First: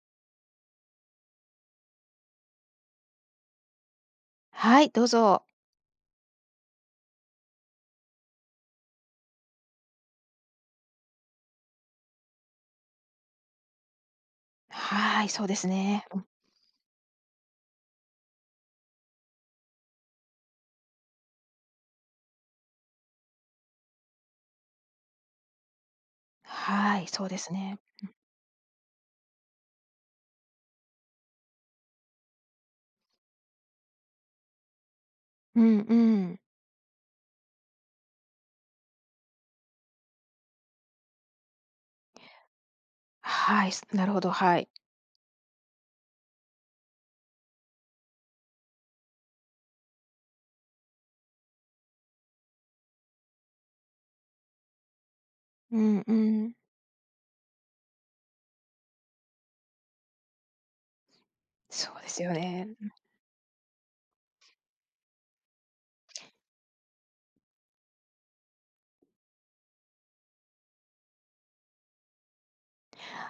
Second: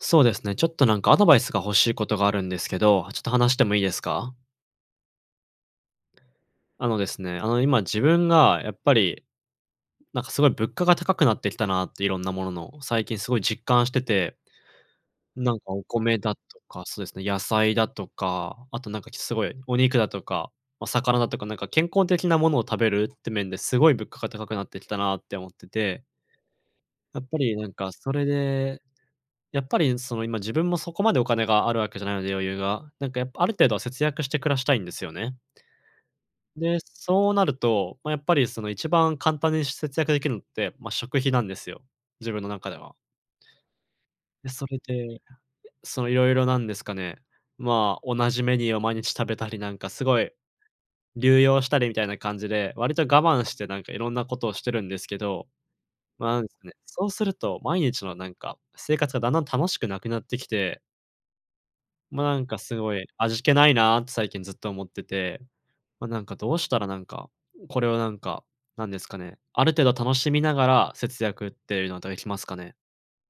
そうですね。ちょっとなんかアドバイスが欲しいことがあるんですけど、ちょっと話してもいいですか？はい、どうぞ。あのですね、今自分がやっぱり、なんかすごい物価が高くなってきたなっていろんなものの、最近すごい実感してて、はい、そうなでんかすおね。米だとか、そうですね、野菜だとか、あとなんかすごいお肉だとか、まあ、魚だとか、なんか健康的なものを食べるって面ですごい物価が高くなってきたなって思ってて、はい、やそっうぱですりなんね。かそれでやっぱりその今自分もそこまでお金があるわけじゃないので余裕が、なんかやっぱある程度は節約して暮らしたいんですよね。うんうん。で、そうなると、まあ、やっぱりその一番簡単に節約できるのって、まあ、食費なんですよ、自分の中では。はい、なるほど、で、はそい。れで、そのいろいろなんですかね、まあ、同じメニューを毎日食べたりなんかすごい流用したりみたいな感じで、割と我慢してなんかいろんなことをしてるんですけど、うんうまあ、なんでん。すかね、そうすると毎日のなんか生活がだんだん楽しくなくなってきて、そうですま、よなんかね。すごい味気ないなって最近ずっと思ってて、ま、なんかどうしたらなんか、これをなんか、なんですかね、ある程度楽しみながら節約っていうのはできますかね？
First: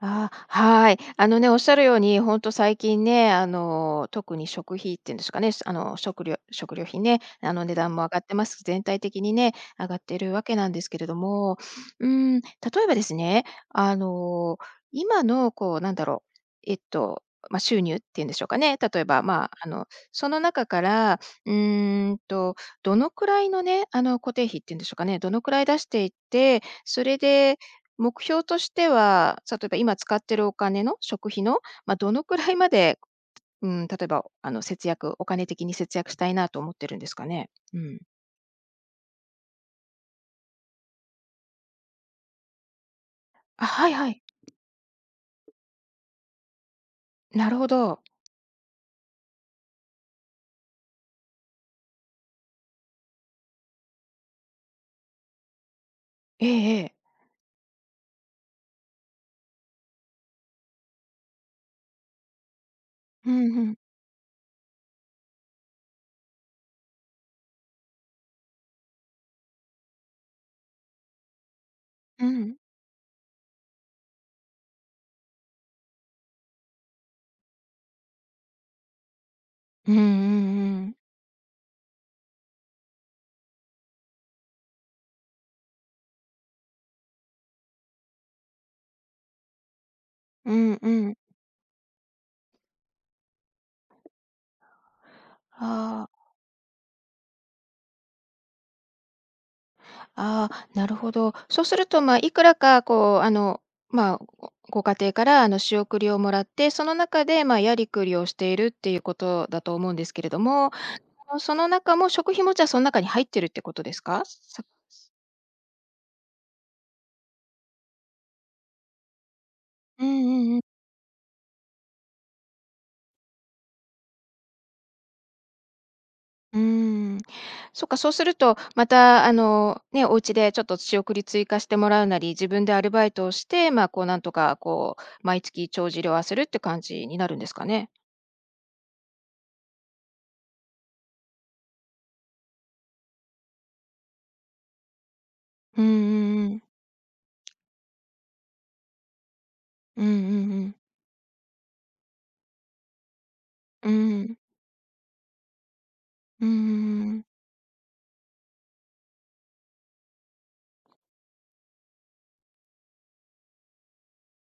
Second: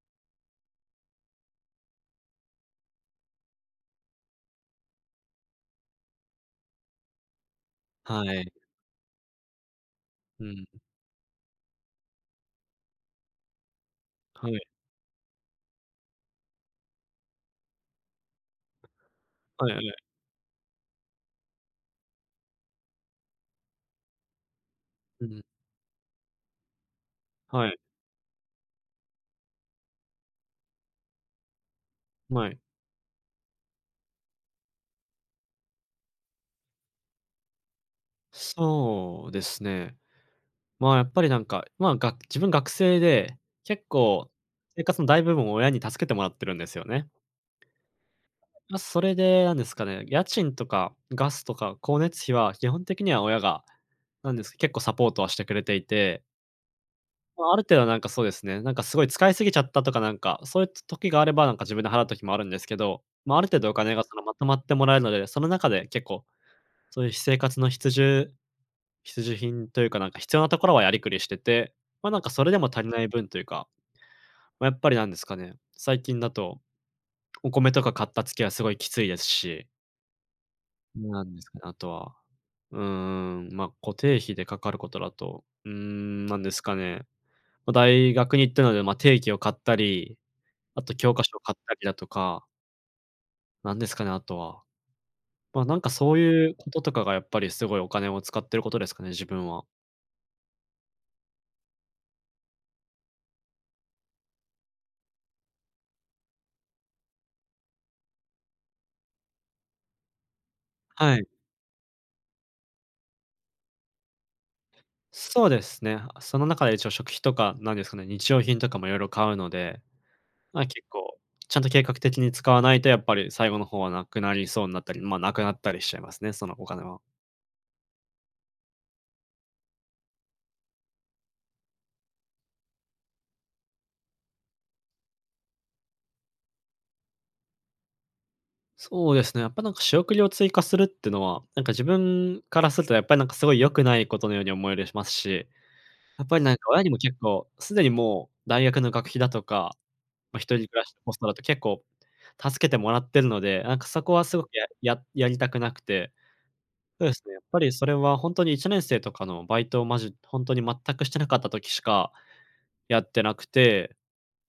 ああ、はい。あのね、おっしゃるように、本当最近ね、あの、特に食費っていうんですかね、あの、食料費ね、あの、値段も上がはってまい。す。全体的にね、上がってるわうけん。なんですけれども、うん、例えばですね、あはの、い。今のこう、なんだろう、まあ、収入っていうんでしょうかね、例えば、まあ、はあいはの、い。その中から、うーんと、どのくらいのね、あの、固定費っていうんでしょうかね、うどのん。くらい出していって、それではい。目標としては、例えば今使ってるお金の食費の、まあ、どのくはらいい。まで、うん、例えば、あの、節約お金的に節約したいなと思ってるんですかね？うん。そうですね。まあ、やっぱりなんか、まあ、が自分学生で、あ、結はいはい。構生活の大部分を親に助けてもらってるんですよね。なるほど。ま、それでなんですかね、家賃とかガスとか光熱費は基本的には親がなんです、結構サポートはしてくれていて、ええええ。まあ、ある程度なんかそうですね、なんかすごい使いすぎちゃったとかなんか、そういう時があれば、なんか自分で払う時もあるんですけど、うまあ、あるん程う度おん。金がそのまとまってもらえるので、その中で結構、そういう生活の必需品というか、なんか必要なところはやりくりしてて、ま、なんうかそれん。でも足りない分というか、まあ、やっぱりなんですかね、最近だとお米とか買った月はすごいきついですし、うんうんうん。なんですかね、あとは、うーん、ま、固定費でかかることだと、うーん、なんですかね、ま、大学に行ったので、ま、定期を買ったり、うんあうと教ん。科書を買ったりだとか、なんですかね、あとは。ま、なんかあそういうこととかがやっぱりすごいお金を使ってることですかね、自分は。あ、ああ、なるほど。そうすると、まあ、いくらかこう、あの、まあ、ご家庭から、あの、仕送りをもらって、その中で、まあ、やりくりをしているっていうことだと思うんですけれども、はい。あ、その中も食費もじゃあ、そん中に入ってるってことですか？さそうですね。その中で一応食費とか、なんですかね、日用品とかも色々買うので、うんうんうん。ま、結構、ちゃんと計画的に使わないとやっぱり最後の方はなくなりそうになったり、ま、なくなったりしちゃいますね、そのうーお金は。ん。そっか、そうすると、また、あの、ね、お家でちょっと仕送り追加してもらうなり、自分でアルバイトをして、まあ、こう、なんとか、こう、毎月帳尻を合わせるって感じになるんですかね？そうですね、やっぱなんか仕送りを追加するってのは、なんか自分からするとやっぱりなんかすごい良くないことのように思えるしますし、うんやっぱりうなんかん。親にも結構、すでにもう大学の学費だとか、うんうまあ、ん一う人ん。暮らしのコストだと結構助けてもらってるので、なんかうそこはすん。ごくやりたくなくて、うんうんそううですん。ね、やっぱりそれは本当に1年生とかのバイトをまじ本当に全くしてなかった時しかやってなくて、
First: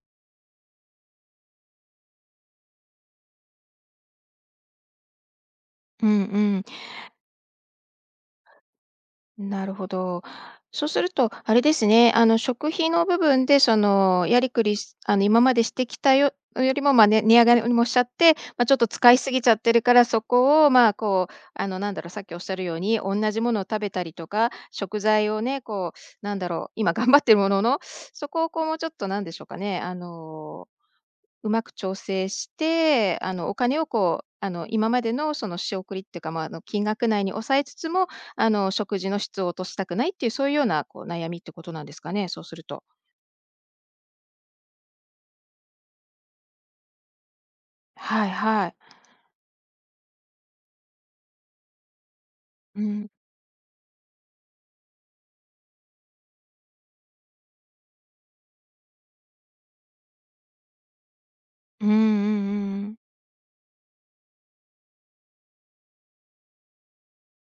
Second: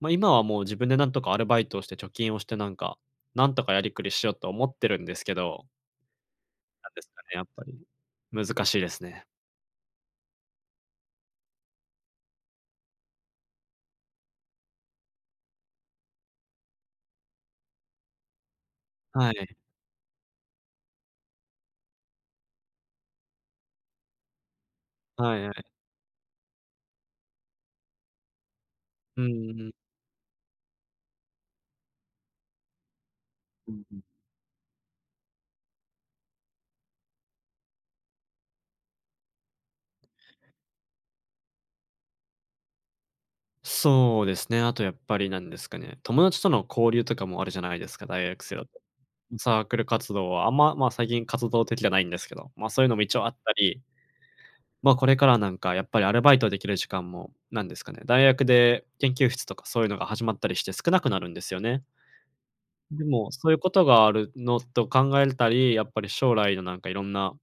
まあ、今はもう自分でなんとかアルバイトをして貯金をしてなんか、なんとかやりくりしようと思ってるんですけど、うんうん。なんですかね、やっぱり難しいですね。なるほど。そうすると、あれですね、あの、食費の部分で、その、やりくりしあの、今までしてきたよりも、ま、ね値上がりもしちゃって、まあ、ちょっと使いはすぎちゃい。ってるから、そこを、ま、あこう、あの、なんだろう、さっきおっしゃるように、同じものを食べたりとか、食材はをいはね、い。こう、なんだろう、今頑張ってるものの、そこをこう、もうちょっとなうんんでしょうかうん。ね、あのうまく調整して、あの、おう金んをうん。こう、あの、今までのその仕送りっていうか、まあ、あの、金額内に抑えつつも、あの、食事の質を落としたくないっていうそういうようなこう悩みってことなんですかね、そうすると。そうですね。あとやっぱりなんですかね、友達との交流とかもあるじゃないですか、は大い学生だはと。い。サークル活動はあんま、ま、最近活動的じゃないんですけど、ま、そうういうのもん。一応あったり、ま、これからなんかやっぱりアルバイトできる時間も、なんですかね、大学で研究室とかそういうのが始まったりして少なくなるんですよね。うんうんうんうん。でも、そういうことがあるのと考えたり、やっぱり将来のなんかいろんな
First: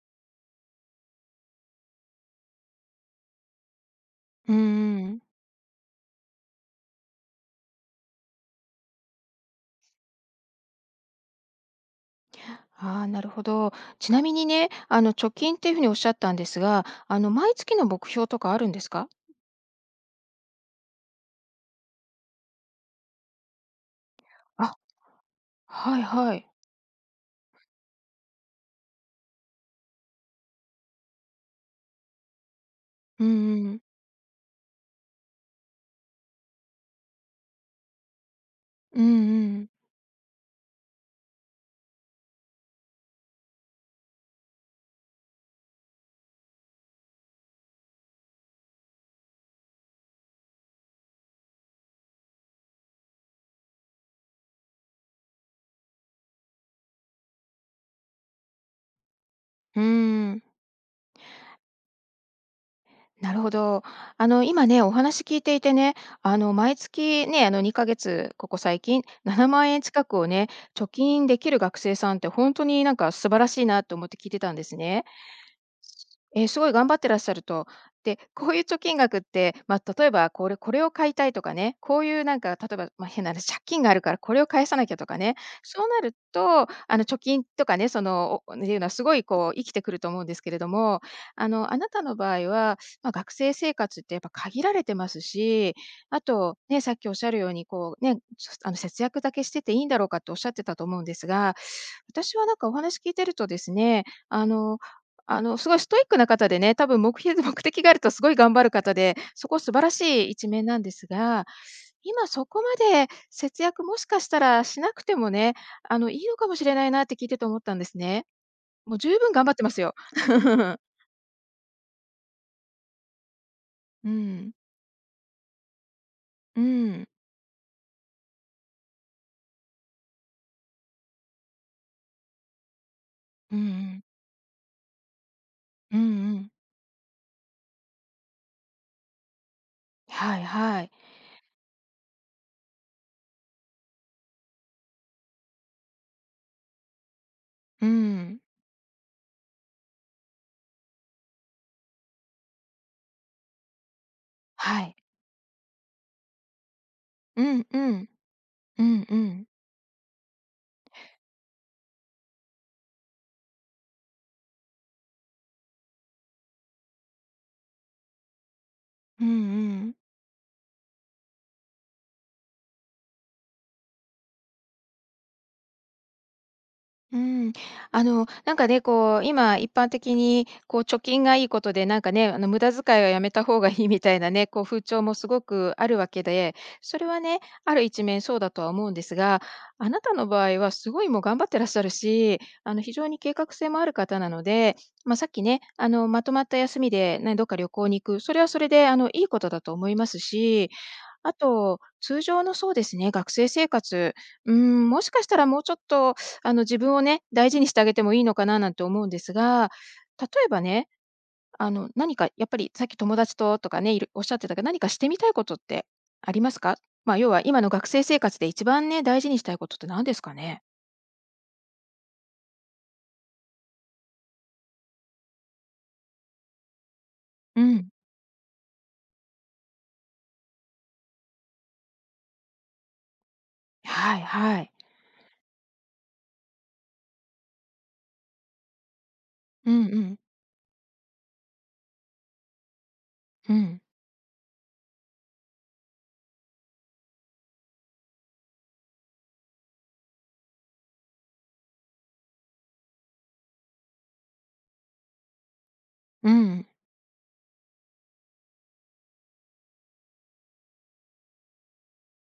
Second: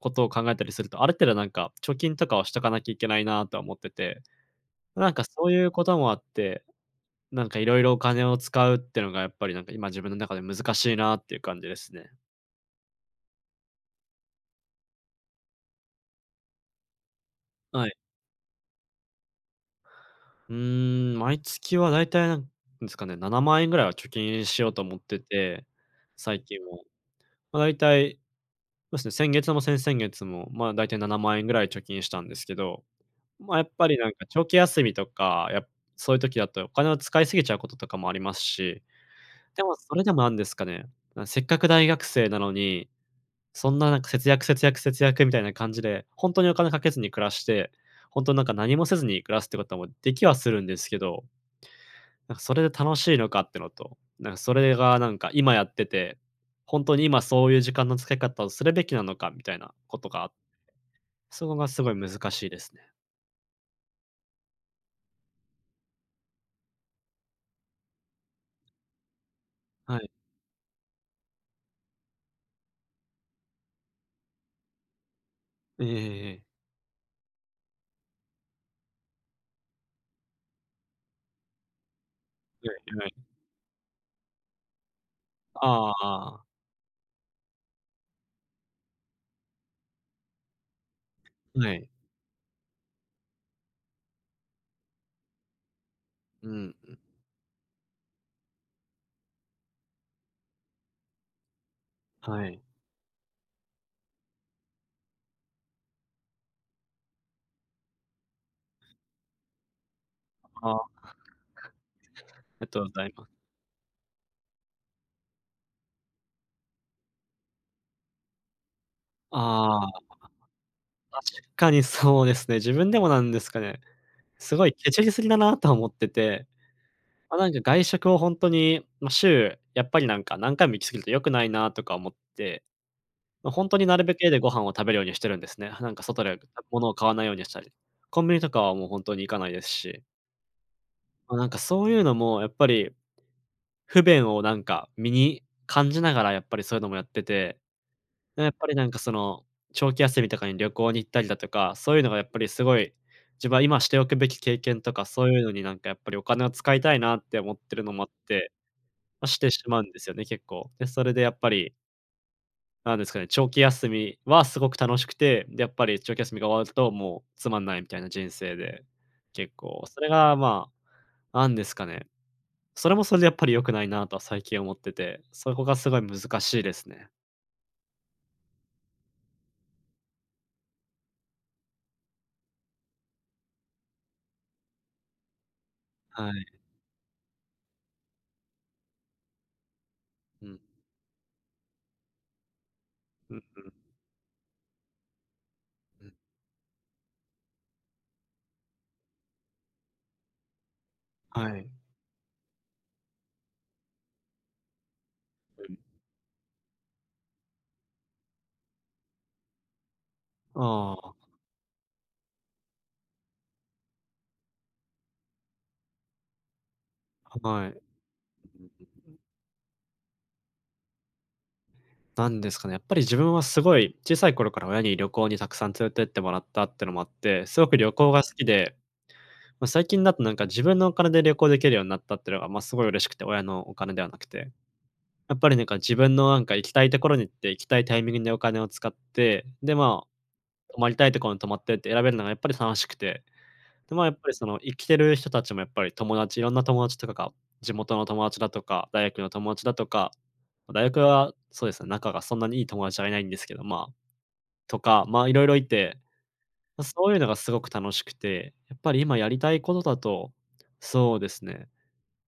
ことを考えたりすると、ある程度なんか貯金とかをしとかなきゃいけないなとは思ってて、うんうなんん。かそういうこともあってなんか、いろいろお金を使うってのが、やっぱり、なんか、今自分の中で難しいなっていう感じですね。ああ、なるほど。ちなみにね、あの、貯金っていうふうにおっしゃったんですが、あの、毎月はのい。目標とかあるんですか？うーん、毎月はだいたい、なんですかね、7万円ぐらいは貯金しようあ、と思ってて、はいは最い。近は。まあ、だいたい、そうですね、先月も先々月も、まあ、だいたい7万円ぐらい貯金したんですけど、うんまあ、やっうん。ぱり、なんか、長期休みとか、そういう時だとお金を使いすぎちゃうこととかもありますし、うんうでん。もそれでもなんですかね、せっかく大学生なのに、そんななんか節約節約節約みたいな感じで、ほんとにお金かけずに暮らして、ほんとなんか何もせずに暮らすってこともできはするんですけど、なんかそれで楽しいのかってのと、なんかそれがなんか今やってて、ほんとに今そういう時間の使い方をするべきなのかみたいなうことが、ん。そこがすごい難しいですね。なるほど。あの、今ね、お話聞いていてね、あの、毎月ね、あの、2ヶ月、ここ最近、7万円は近い。くをね、貯金できる学生さんって、本当になんか素晴らしいなと思って聞いてたんですね。ええええええ。すごい頑張ってらっしゃると。で、こういう貯金額って、まあ、例えばこれこれを買いたいとかね、こういうなんか例はえば、いまはあ、い。変な話、借金があるからこれを返さなきゃとかね、そうなるあああと、あの、貯金とかね、その、おっていうのはすごいこう生きてくると思うんですけれども、ああ、はの、あい。なたの場合は、まあ、学生生活ってやっぱ限られてますし、あうと、ん。ね、さっきおっしゃるようにこうね、あの、節約だけしてていいんだろうかっておっしゃってたと思うんですが、私ははなんい。かお話聞いてるとですね、あの、あの、すごいストイックな方でね、多分目標 目的があるとすごい頑張る方で、そこ素晴らしい一面ああ、なあんですりが、今そこがまとうござでいます。節約もしかしたらしなくてもね、あの、いいのかもしれないなって聞いてて思ったんですね。もう十分頑張ってまあすよ。あ、確かにそうですね。自分でもなんですかね、うん。すごいケチりすぎだなとは思ってて、うん。ま、なんか外食をほんとに、ま、週やっぱりなんか何回も行き過ぎると良くないなとか思って、ま、うほんんうとになるん。べく家でご飯を食べるようにしてるんですね。なんうんか外うでん。物を買わないようにしたり、コンビニとかはもうほんとに行かないですし、はいはい。ま、なんかそういうのもやっぱり不便をなんか身に感じながらやっぱりそういうのもやってて、うん。やっぱりなんかその、長期休みとかに旅行に行ったりだとか、そういうのがやっぱりすごい、自分は今しておくべき経験はとい。か、そういうのになんかやっぱりお金を使いたいなってう思っんてうるのもあっん。て、うんうま、しん。てしまうんですよね、結構。で、それでやっぱり、なんですかね、長期休みはすごく楽しくて、で、やっぱり長期休みが終わるともうつまんないみたいな人生で、うんう結構、ん。それがまあ、なんですかね、それもそれでやっぱり良くないなとは最近思ってて、そこがすごい難しいですね。うん、あの、なんかね、こう、今一般的に、こう、貯金がいいことで、なんかね、あの、無駄遣いはやめた方がいいみたいなね、こう、風潮もすごくあるわけはい。で、それはね、ある一面そうだとは思うんですが、あなたの場うん。合はすごいもう頑張ってらっしゃるし、あの、非常にう計ん画う性ん。もある方なので、まあ、さっきね、あうの、ん。まとまった休みでね、どっか旅行に行く、それはそれで、あの、いいことだと思いますし、あはい。と、通常のそうですね、学生生活、うん、もしかしたらもうちょっとあの、自分をね、大事にしてあげてもいいのかななんて思うんですが、例えばね、ああの、何かやっぱりさっき友達ととかね、いろおっしゃってたけど、何かしてみたいことってありますか？まあ、要あ、は今はの学い。生生活で一番ね、大事にしたいことって何ですかね？なんですかね、やっぱり自分はすごい小さい頃から親に旅行にたくさん連れてってもらったってのもあって、すうごく旅ん。行が好きで、まあ、最近だとなんか自分のお金で旅行できるようになったってのが、まあ、すごい嬉しくて、親のお金でははないくて。はい。やっぱりなんか自分のなんか行きたいところに行って、行きたいタイミングでお金を使って、うで、んうまん。あ、泊まりたいところに泊まってって選べるのがやっぱり楽しくて、うん。で、まあ、やっぱりその生きてる人たちもやっぱりいろんな友達とかが、地元の友達だとか、大学の友達だとか、大学はそうですね、仲がそんなにいい友達はいないんですけど、まあ、とか、まあ、いろいろいて、うん。ま、そういうのがすごく楽しくて、やっぱり今やりたいことだと、そうですね、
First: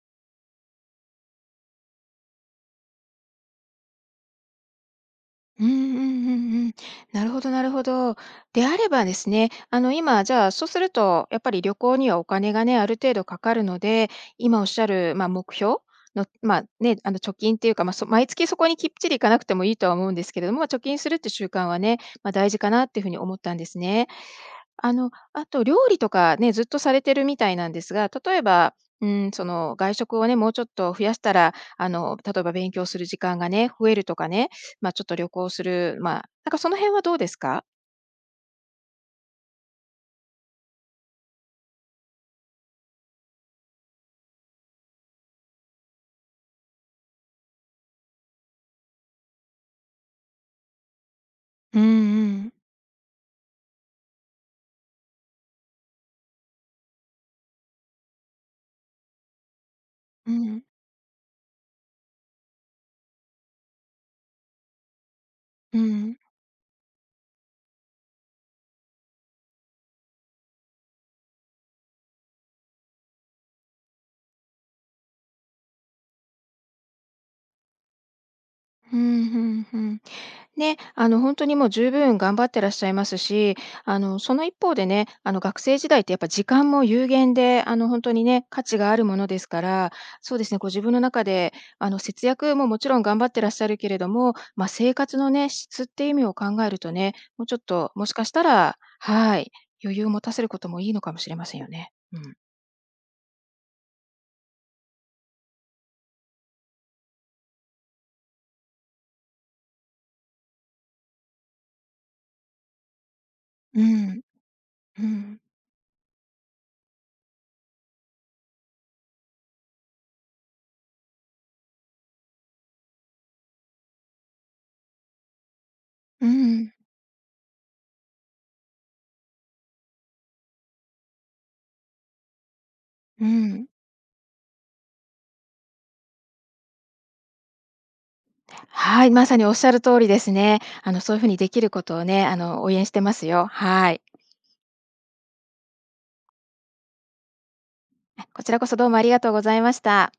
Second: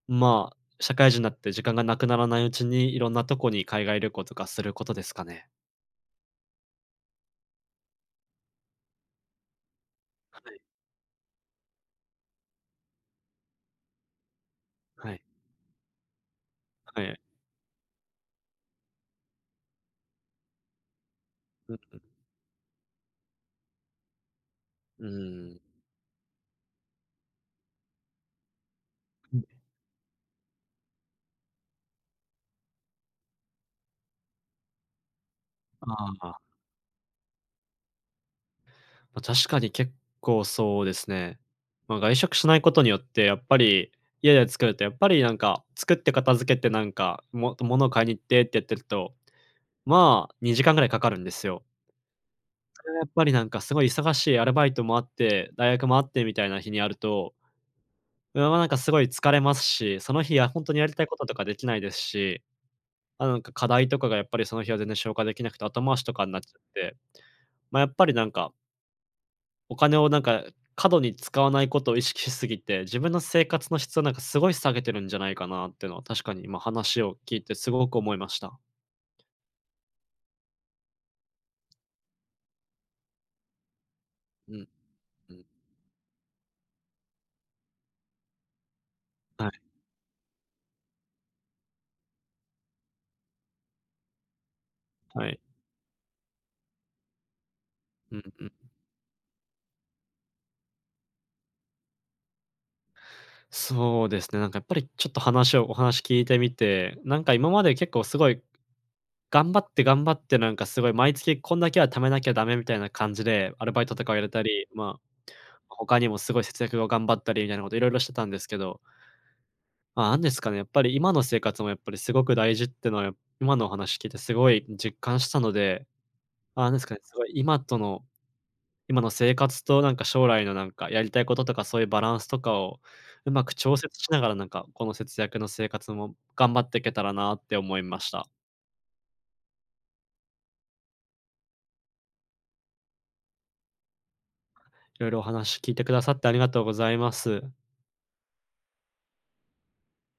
まあ、社会人になって時間がなくならないうちに、いろんなとこに海外旅行とかすることですかね。うんうんうんうん。なるほどなるほど。であればですね、あの、今、じゃあ、そうすると、やっぱり旅行にはお金がね、ある程度かかるので、今おっしゃはる、い。まあ、目標の、ま、ね、はあの、い。貯金っていうか、まあ、毎月そこにきっちり行かなくてもいいとは思うんですけれども、貯金するって習慣うはんうね、ん。まあ、大事かなっていうふうに思ったんですね。あの、あとう料理とかね、ずっとされてるみたいなんですが、例えば、うん、ん。その外食をね、もうちょっと増やしたら、あの、例えば勉強する時間がね、増えるとかね、ま、あちょっと旅行する、あまあ、あ。なんかその辺はどうですか？まあ、確かに結構そうですね。まあ、外食しないことによって、やっぱり家で作るとやっぱりなんか、作って片付けてなんか、も物を買いに行ってってやってると、まあ、2時間ぐらいかかるんですよ。うんうん。それがやっぱりなんかすごい忙しいアルバイトもあって、大学もあってみたいな日にやると、うわ、まなんかすごい疲れますし、そのう日はん。本当にやりたいこととかできないですし、まあ、なんか課題とかがやっぱりその日は全然消化できなくてう後回しとん。かになっちゃって、まあ、やっぱりなんかお金をなんか過度に使わないことを意識しすぎて、自分の生活の質をなんかすごい下げてるんじゃないかなっていうのは、確かに今話を聞いてすごく思いました。うんうんうん。ね、あの、本当にもう十分頑張ってらっしゃいますし、あの、そのう一ん。方でね、あうの、ん。学生時代ってやっぱ時間も有限で、あの、本当にね、価値があるものですはかいら、そうですね、ご自分の中で、あの、節約ももちろん頑張ってらっしゃるけれども、まあ、生活はのい。ね、質っていう意味を考えるとね、もうちょっと、もしうんかしたうん。らはい、余裕を持たせることもいいのかもしれませんよね。うん。そうですね、なんかやっぱりちょっとお話聞いてみて、なんか今まで結構すごい頑張って頑張ってなんかすごい毎月こんだけは貯めなきゃダメみたいな感じで、アルバうイトとかをん、入れたり、まうん、あ、他にもすごい節約を頑張ったりみたいなこといろいろしてたんですけど、まあ、なんですかね、やっぱり今の生活もやっぱりすごく大事ってのは、今のお話聞いてすごい実感したので、うああ、なんん、ですかね、すごい今の生活となんか将来のなんかやりたいこととか、そういうバランスとかをううまくん。調節しながら、なんかこの節約の生活も頑張っていけたらなって思いました。はい、まさにおっしゃる通りですね。あの、そういう風にできることをね、あの、応援してますよ。はい。いろいろお話聞いてくださってありがとうございます。こちらこそどうもありがとうございました。